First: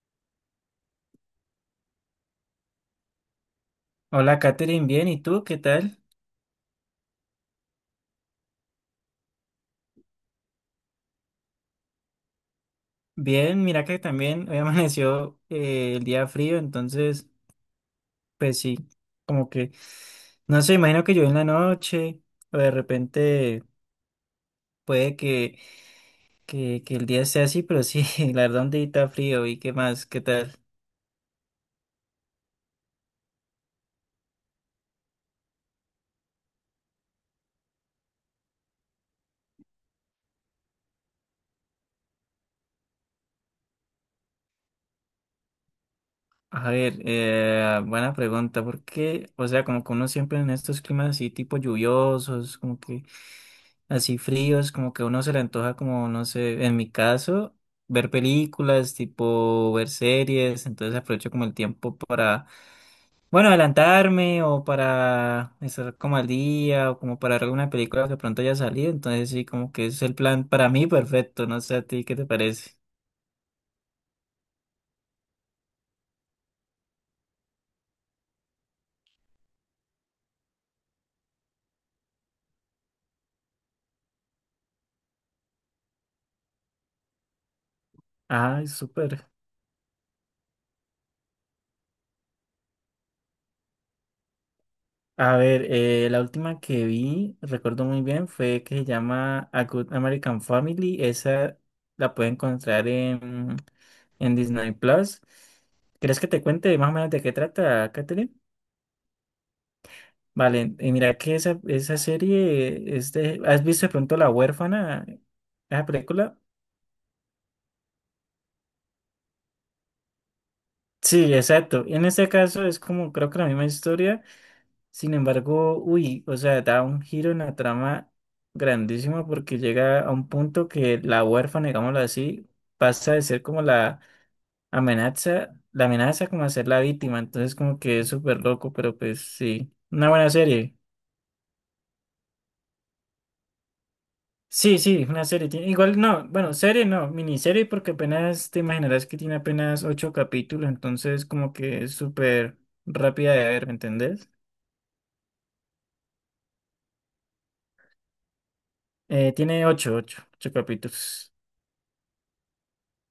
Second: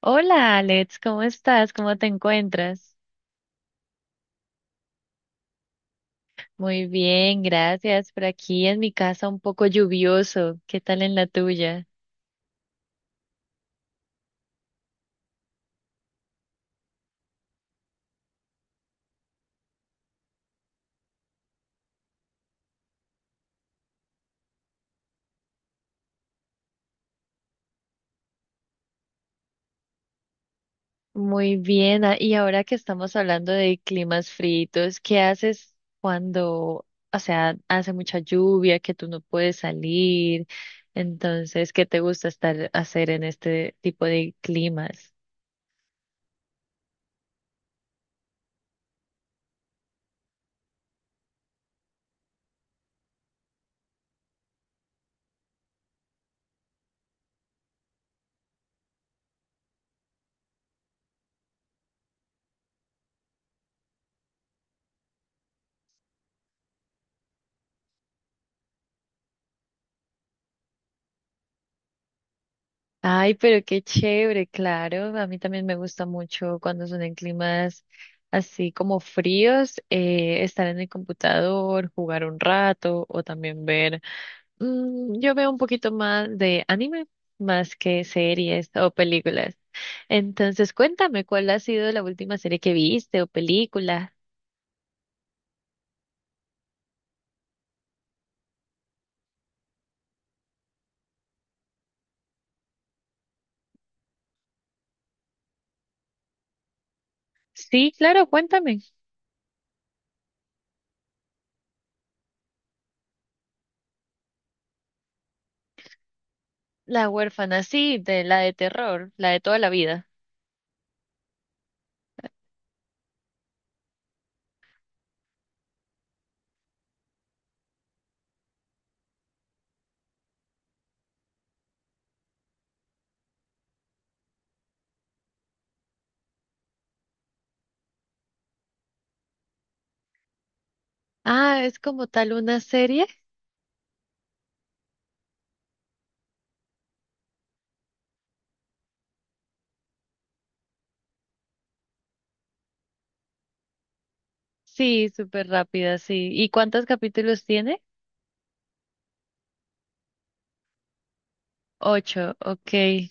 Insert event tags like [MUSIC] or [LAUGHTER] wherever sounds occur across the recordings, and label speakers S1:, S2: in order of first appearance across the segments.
S1: Hola Alex, ¿cómo estás? ¿Cómo te encuentras?
S2: Hola, Katherine, bien, ¿y tú qué tal?
S1: Muy bien, gracias. Por aquí en mi casa un poco lluvioso. ¿Qué tal en la tuya?
S2: Bien, mira que también hoy [LAUGHS] amaneció el día frío, entonces, pues sí, como que, no sé, imagino que yo en la noche, o de repente puede que, que el día sea así, pero sí, [LAUGHS] la verdad un día está frío, ¿y qué más? ¿Qué tal?
S1: Muy bien. Y ahora que estamos hablando de climas fritos, ¿qué haces cuando, o sea, hace mucha lluvia, que tú no puedes salir? Entonces, ¿qué te gusta estar hacer en este tipo de climas?
S2: A ver, buena pregunta, porque, o sea, como que uno siempre en estos climas así tipo lluviosos, como que así fríos, como que a uno se le antoja como, no sé, en mi caso, ver películas, tipo ver series, entonces aprovecho como el tiempo para, bueno, adelantarme o para estar como al día o como para ver alguna película que pronto haya salido, entonces sí, como que es el plan para mí perfecto, no sé a ti, ¿qué te parece?
S1: Ay, pero qué chévere, claro. A mí también me gusta mucho cuando son en climas así como fríos, estar en el computador, jugar un rato o también ver. Yo veo un poquito más de anime, más que
S2: Ay,
S1: series o
S2: súper.
S1: películas. Entonces, cuéntame, ¿cuál ha sido la última serie que viste o película?
S2: A ver, la última que vi, recuerdo muy bien, fue que se llama A Good American Family. Esa la puede encontrar en Disney Plus. ¿Quieres que te cuente más o menos de qué
S1: Sí,
S2: trata,
S1: claro,
S2: Catherine?
S1: cuéntame.
S2: Vale, y mira que esa serie, este, ¿has visto de pronto La Huérfana, esa película?
S1: La huérfana, sí, de la de terror, la de toda la vida.
S2: Sí, exacto. En este caso es como creo que la misma historia. Sin embargo, uy, o sea, da un giro en la trama grandísimo porque llega a un punto que la huérfana, digámoslo así, pasa de ser como la amenaza como a ser la víctima. Entonces, como que es súper loco, pero pues sí, una buena serie.
S1: Ah, es como tal una serie.
S2: Sí, sí, una serie. Tiene- Igual no, bueno, serie no, miniserie porque apenas te imaginarás que tiene apenas ocho capítulos, entonces como que es súper rápida de ver, ¿me entendés?
S1: Sí, súper rápida, sí. ¿Y cuántos capítulos tiene?
S2: Tiene ocho ocho capítulos.
S1: Ocho, ok.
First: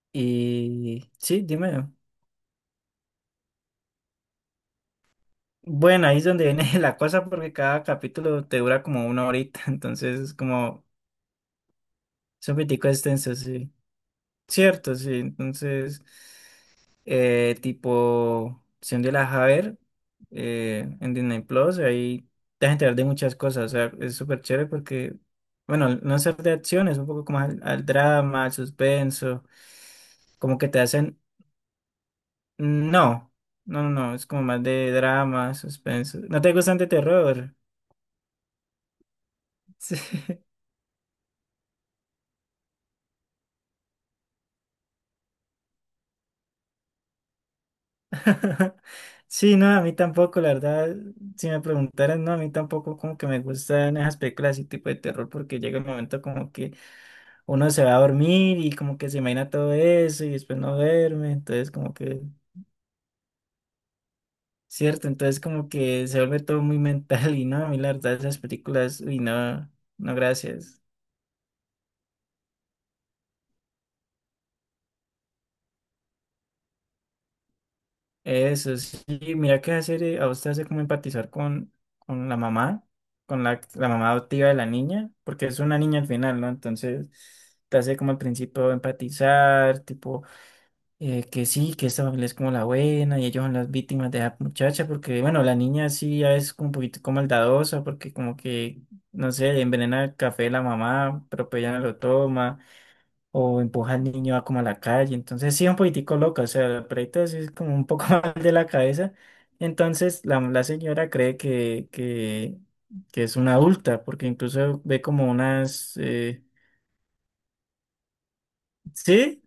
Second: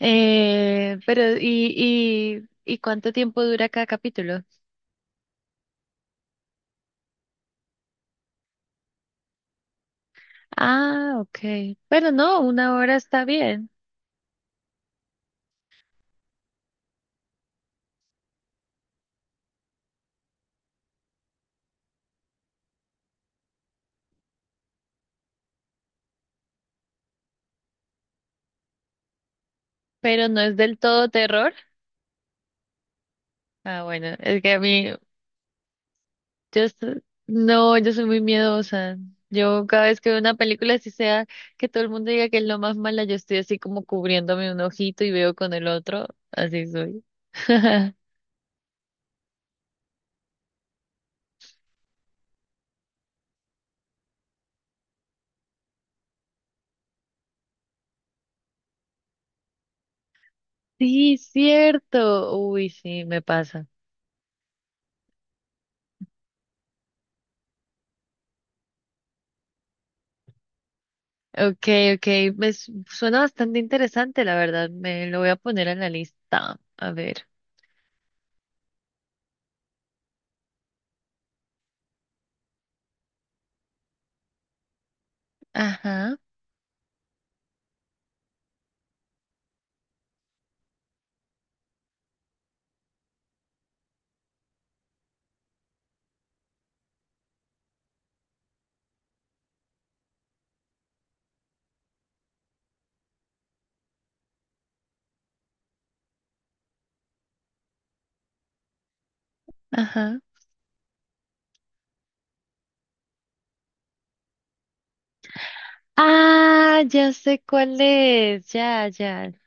S2: Y
S1: Pero,
S2: sí,
S1: ¿y,
S2: dime.
S1: y cuánto tiempo dura cada capítulo?
S2: Bueno, ahí es donde viene [LAUGHS] la cosa porque cada capítulo te dura como una horita, [LAUGHS] entonces es como,
S1: Ah, ok. Bueno, no,
S2: es un
S1: una
S2: poquitico
S1: hora está
S2: extenso,
S1: bien,
S2: sí. Cierto, sí. Entonces, tipo, si un día la vas a ver en Disney Plus, ahí te vas a enterar de muchas cosas, o sea, es súper chévere porque, bueno, no es ser de acción, es un poco como al drama, al suspenso,
S1: pero no es
S2: como que
S1: del
S2: te
S1: todo
S2: hacen.
S1: terror.
S2: Mm, no,
S1: Ah, bueno,
S2: no, es
S1: es
S2: como
S1: que a
S2: más
S1: mí,
S2: de drama, suspenso. ¿No te
S1: yo,
S2: gustan de terror?
S1: no, yo soy muy miedosa. Yo cada
S2: Sí.
S1: vez que veo una película, así sea que todo el mundo diga que es lo más mala, yo estoy así como cubriéndome un ojito y veo con el otro, así soy. [LAUGHS]
S2: [LAUGHS] Sí, no, a mí tampoco, la verdad, si me preguntaran, no, a mí tampoco como que me gustan esas películas y tipo de terror porque llega el momento como que uno se va a dormir y como que se imagina todo eso y después no
S1: Sí,
S2: duerme, entonces como que,
S1: cierto. Uy, sí, me pasa.
S2: cierto, entonces como que se vuelve todo muy [LAUGHS] mental y no, a mí la verdad esas películas, uy, no, no, gracias.
S1: Ok, ok. Suena bastante interesante, la verdad. Me lo voy a poner en la lista. A ver.
S2: Eso sí, mira que hace, a usted hace como empatizar con la mamá, la mamá adoptiva de la niña, porque es una niña al
S1: Ajá,
S2: final, ¿no? Entonces te hace como al principio empatizar, tipo, que sí, que esta familia es como la buena y ellos son las víctimas de la muchacha, porque bueno, la niña sí ya es como un poquito maldadosa, porque como que, no sé, envenena el café de la mamá, pero pues ella no lo toma o empuja al niño a como a la calle. Entonces sí, un poquitico loca, o sea, la perrita sí es como un poco [LAUGHS] mal de la cabeza.
S1: ajá.
S2: Entonces la señora cree que que es una adulta, porque incluso ve como unas...
S1: Ah, ya sé cuál es. Ya, ya.
S2: sí,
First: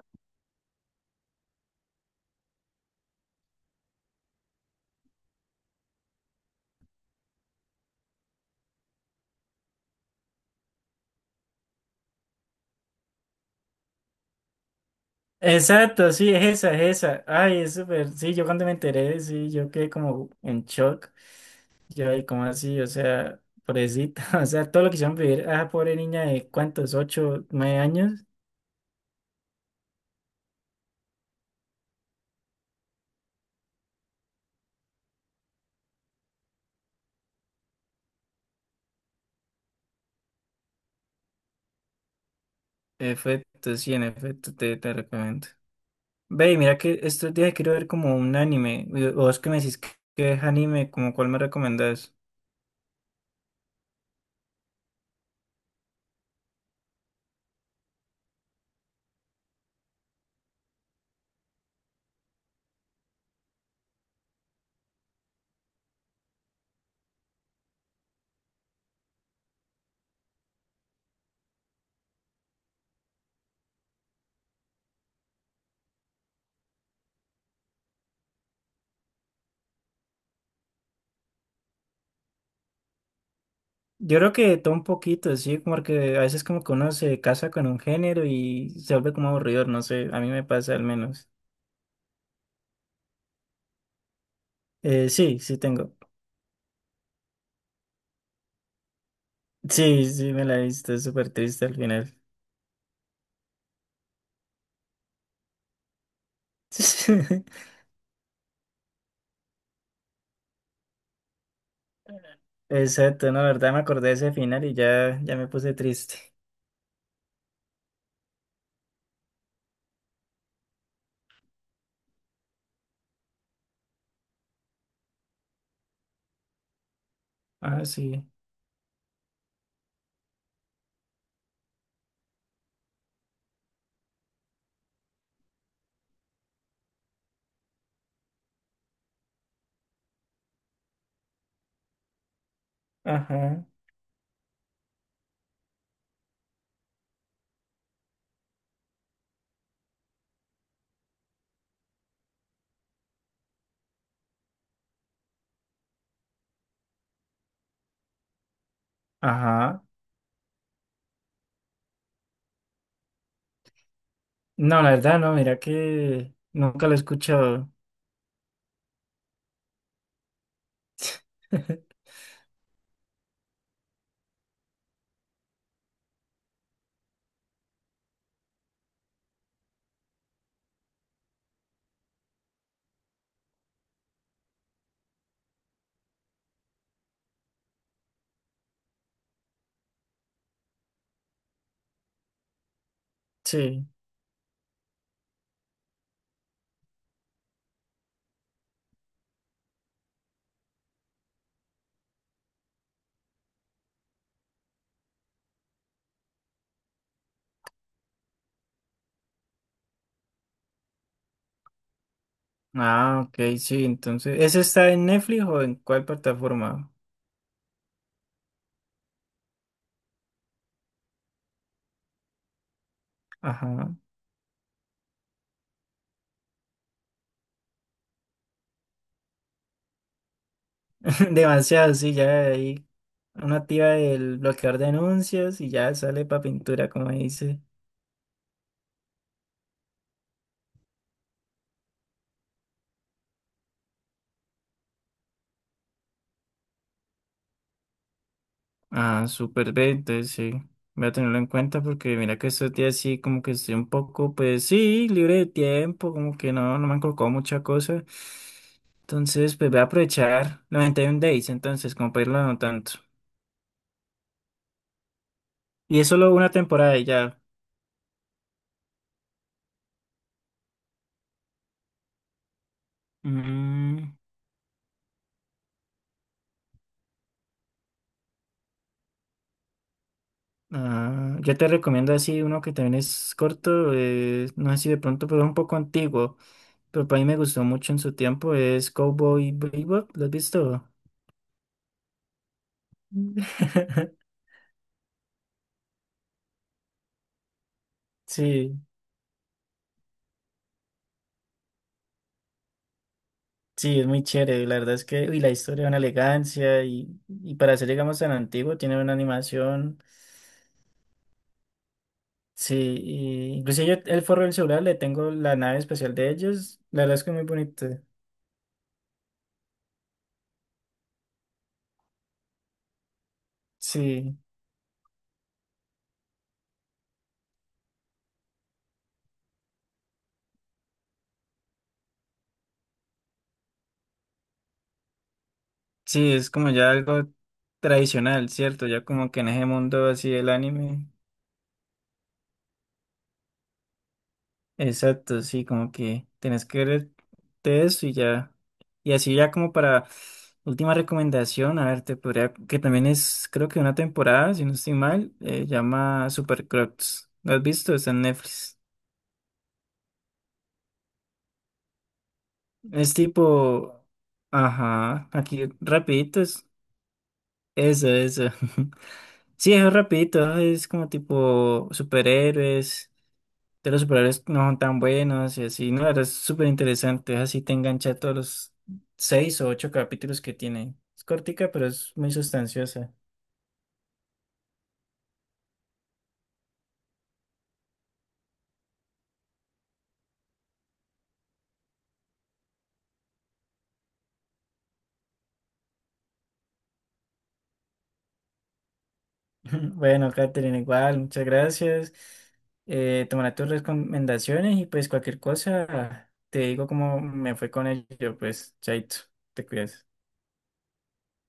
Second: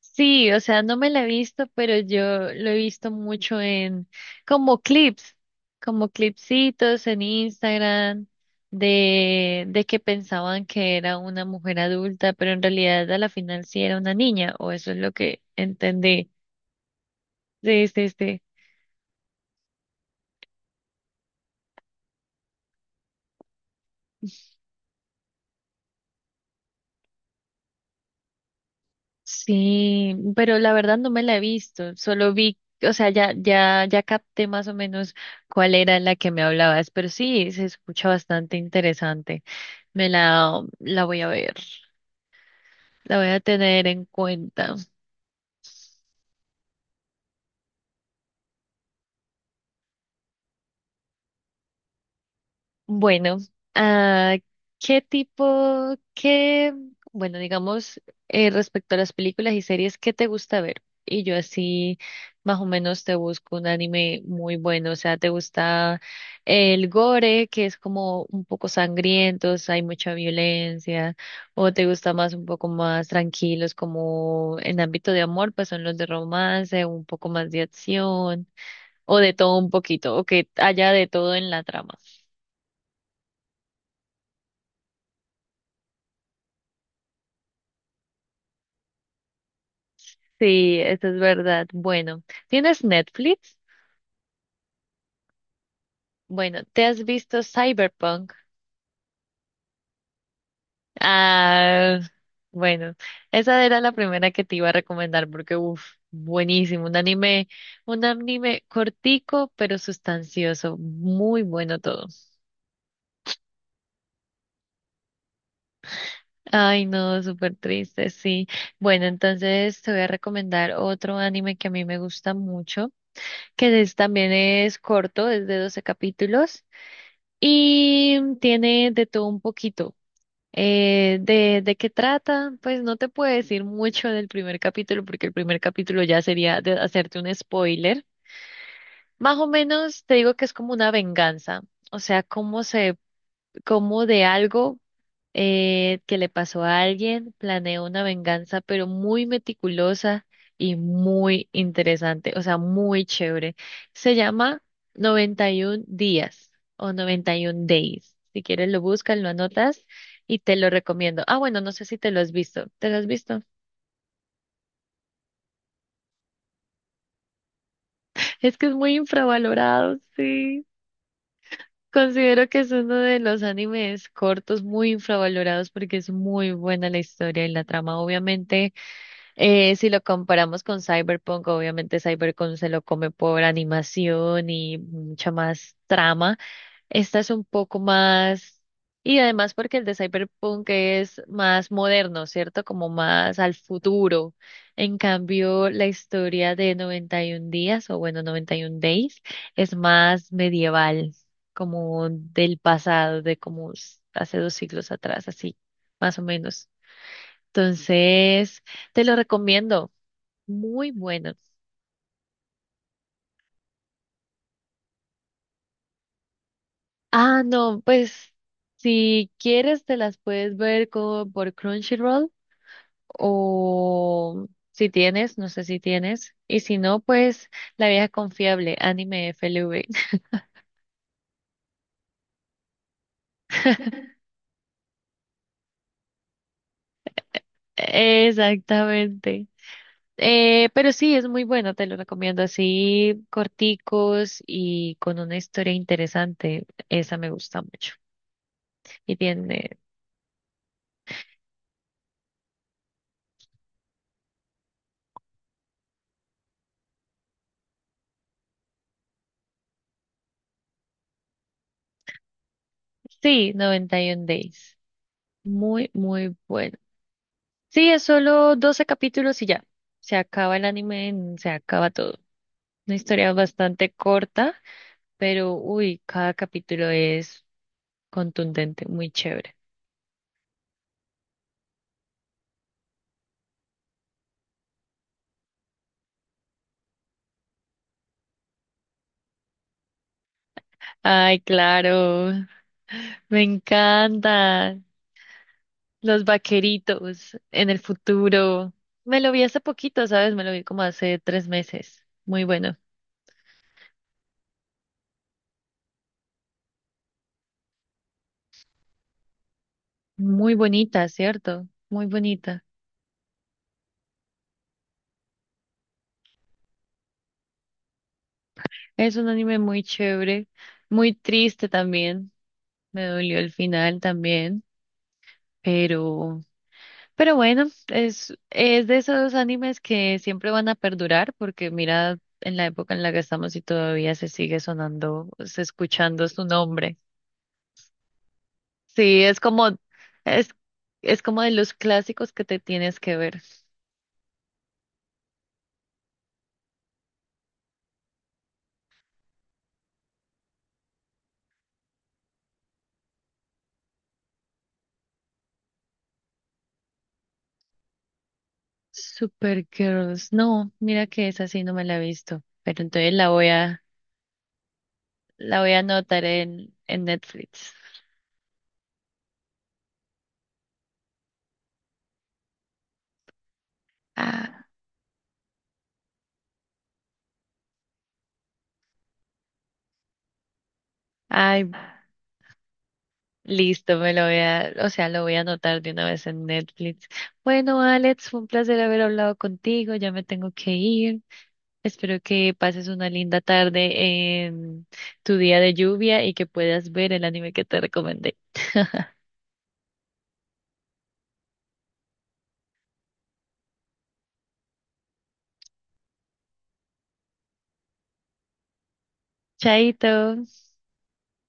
S1: Sí, o sea, no me la he visto, pero yo lo he visto mucho en como clips, como clipsitos en Instagram de que pensaban que era una mujer adulta, pero en realidad a la final sí era una niña, o eso es lo que
S2: exacto,
S1: entendí.
S2: sí, es esa. Ay, es
S1: Sí, sí,
S2: súper, sí,
S1: sí.
S2: yo cuando me enteré, sí, yo quedé como en shock. Yo, ay, ¿cómo así? O sea, pobrecita, [LAUGHS] o sea, todo lo que hicieron vivir a esa pobre niña de cuántos, ocho, nueve años.
S1: Sí, pero la verdad no me la he visto, solo vi, o sea, ya, ya, ya capté más o menos cuál era la que me hablabas, pero sí, se escucha bastante interesante. Me la, la voy a ver. La voy a
S2: Efecto,
S1: tener
S2: sí, en
S1: en
S2: efecto,
S1: cuenta.
S2: te recomiendo. Ve, y mira que estos días quiero ver como un anime. Y vos que me decís que es anime, como cuál me recomendás.
S1: Bueno, ah, ¿qué tipo, qué, bueno, digamos, respecto a las películas y series, ¿qué te gusta ver? Y yo así más o menos te busco un anime muy bueno. O sea, ¿te gusta el gore, que es como un poco sangrientos, hay mucha violencia? ¿O te gusta más un poco más tranquilos, como en ámbito de amor, pues son los de romance, un poco más de acción? O de todo un poquito, o que haya de todo en la trama.
S2: Yo creo que todo un poquito, sí, como que a veces como que uno se casa con un género y se vuelve como aburrido, no sé, a mí me pasa
S1: Sí,
S2: al
S1: eso es
S2: menos.
S1: verdad. Bueno, ¿tienes Netflix?
S2: Sí, sí tengo.
S1: Bueno, ¿te has visto Cyberpunk?
S2: Sí, sí, me la he visto, es súper triste al
S1: Ah,
S2: final.
S1: bueno, esa era la primera que te iba a recomendar porque, uff, buenísimo.
S2: [LAUGHS]
S1: Un anime cortico, pero sustancioso. Muy bueno todo.
S2: Exacto, no, la verdad me acordé de ese final y ya, ya me puse triste.
S1: Ay, no, súper triste, sí. Bueno, entonces te voy a recomendar otro anime que a mí me gusta mucho. Que es, también es corto, es de 12 capítulos
S2: Ah,
S1: y
S2: sí.
S1: tiene de todo un poquito. ¿De qué trata? Pues no te puedo decir mucho del primer capítulo porque el primer capítulo ya sería de hacerte un spoiler. Más o menos te digo que es como una venganza, o sea, cómo se,
S2: Ajá.
S1: cómo de algo que le pasó a alguien, planeó una venganza, pero muy meticulosa y muy interesante, o sea, muy chévere. Se llama 91 días o 91 days. Si quieres lo buscas, lo
S2: Ajá.
S1: anotas y te lo recomiendo. Ah, bueno, no sé si te lo has visto. ¿Te lo has visto?
S2: No, la verdad, no, mira que nunca lo he escuchado.
S1: Es que es muy infravalorado, sí.
S2: [LAUGHS]
S1: Considero que es uno de los animes cortos muy infravalorados porque es muy buena la historia y la trama. Obviamente, si lo comparamos con Cyberpunk, obviamente Cyberpunk se lo come por animación y mucha más trama. Esta es un poco más, y además porque el de Cyberpunk es más moderno, ¿cierto? Como más al
S2: Sí.
S1: futuro. En cambio, la historia de 91 días, o bueno, 91 Days, es más medieval, como del pasado, de como hace 2 siglos atrás, así, más o menos. Entonces, te lo recomiendo. Muy bueno.
S2: Ah, ok, sí, entonces, ¿ese está en Netflix o en cuál plataforma?
S1: Ah, no, pues si quieres te las puedes ver por Crunchyroll
S2: Ajá,
S1: o si tienes, no sé si tienes, y si no, pues La Vieja Confiable, Anime FLV.
S2: [LAUGHS] demasiado, sí, ya ahí una activa
S1: [LAUGHS]
S2: del bloqueador de anuncios y ya sale para pintura, como dice.
S1: Exactamente. Pero sí, es muy bueno, te lo recomiendo así, corticos y con una historia interesante. Esa me gusta mucho. Y
S2: Ah, súper
S1: tiene,
S2: bien, entonces sí, voy a tenerlo en cuenta porque mira que estos días sí, como que estoy un poco, pues sí, libre de tiempo, como que no, no me han colocado mucha cosa. Entonces, pues voy a aprovechar 91 Days, entonces, como para irlo no tanto.
S1: sí, 91 Days. Muy,
S2: Y es solo
S1: muy
S2: una
S1: bueno.
S2: temporada y ya.
S1: Sí, es solo 12 capítulos y ya. Se acaba el anime, se acaba todo. Una historia bastante
S2: Mm.
S1: corta, pero uy, cada capítulo es contundente, muy chévere.
S2: Ah, yo te recomiendo así uno que también es corto, no sé si de pronto, pero es un poco antiguo, pero para mí me gustó mucho en su tiempo, es Cowboy Bebop, ¿lo has visto?
S1: Ay, claro,
S2: Mm.
S1: me
S2: [LAUGHS]
S1: encanta. Los vaqueritos en el futuro.
S2: Sí,
S1: Me lo vi hace poquito, ¿sabes? Me lo vi como hace 3 meses. Muy bueno.
S2: sí, es muy chévere, la verdad es que, uy, la historia de una elegancia y para ser, digamos, tan antiguo, tiene una animación,
S1: Muy bonita, ¿cierto? Muy bonita.
S2: sí, y incluso yo el forro del celular le tengo la nave especial de ellos, la verdad es que es muy bonito,
S1: Es un anime muy chévere, muy triste también. Me dolió el final
S2: sí.
S1: también, pero, pero bueno, es de esos animes que siempre van a perdurar, porque mira en la época en la que estamos y todavía se sigue sonando, se escuchando
S2: Sí,
S1: su
S2: es como ya
S1: nombre.
S2: algo tradicional, ¿cierto? Ya
S1: Sí,
S2: como que en ese mundo así del
S1: es,
S2: anime.
S1: es como de los clásicos que te tienes que ver.
S2: Exacto, sí, como que tenés que ver de eso y ya. Y así ya como para última recomendación, a ver, te podría, que también es, creo que una temporada, si no estoy mal, llama Super Crocs. ¿Lo has visto? Está en Netflix.
S1: Supergirls, no, mira que esa sí no me la he visto, pero entonces
S2: Es tipo, ajá,
S1: la
S2: aquí
S1: voy a anotar
S2: rapidito es
S1: en Netflix.
S2: eso, eso. [LAUGHS] Sí, es rapidito, es como tipo superhéroes de los superhéroes no
S1: Ah,
S2: son tan buenos y así, no, ahora es súper interesante, así te engancha todos los seis o ocho capítulos que tiene. Es
S1: ay.
S2: cortica, pero es muy sustanciosa.
S1: Listo, me lo voy a, o sea, lo voy a anotar de una vez en Netflix. Bueno, Alex, fue un placer haber hablado contigo, ya me tengo que ir. Espero que pases una linda tarde en tu día de lluvia y que puedas ver el anime que te recomendé. [LAUGHS]
S2: [LAUGHS] Bueno, Catherine, igual, muchas gracias. Tomaré tus recomendaciones y pues cualquier cosa te digo cómo me fue con ello, pues, chaito, te cuidas.
S1: Chaito.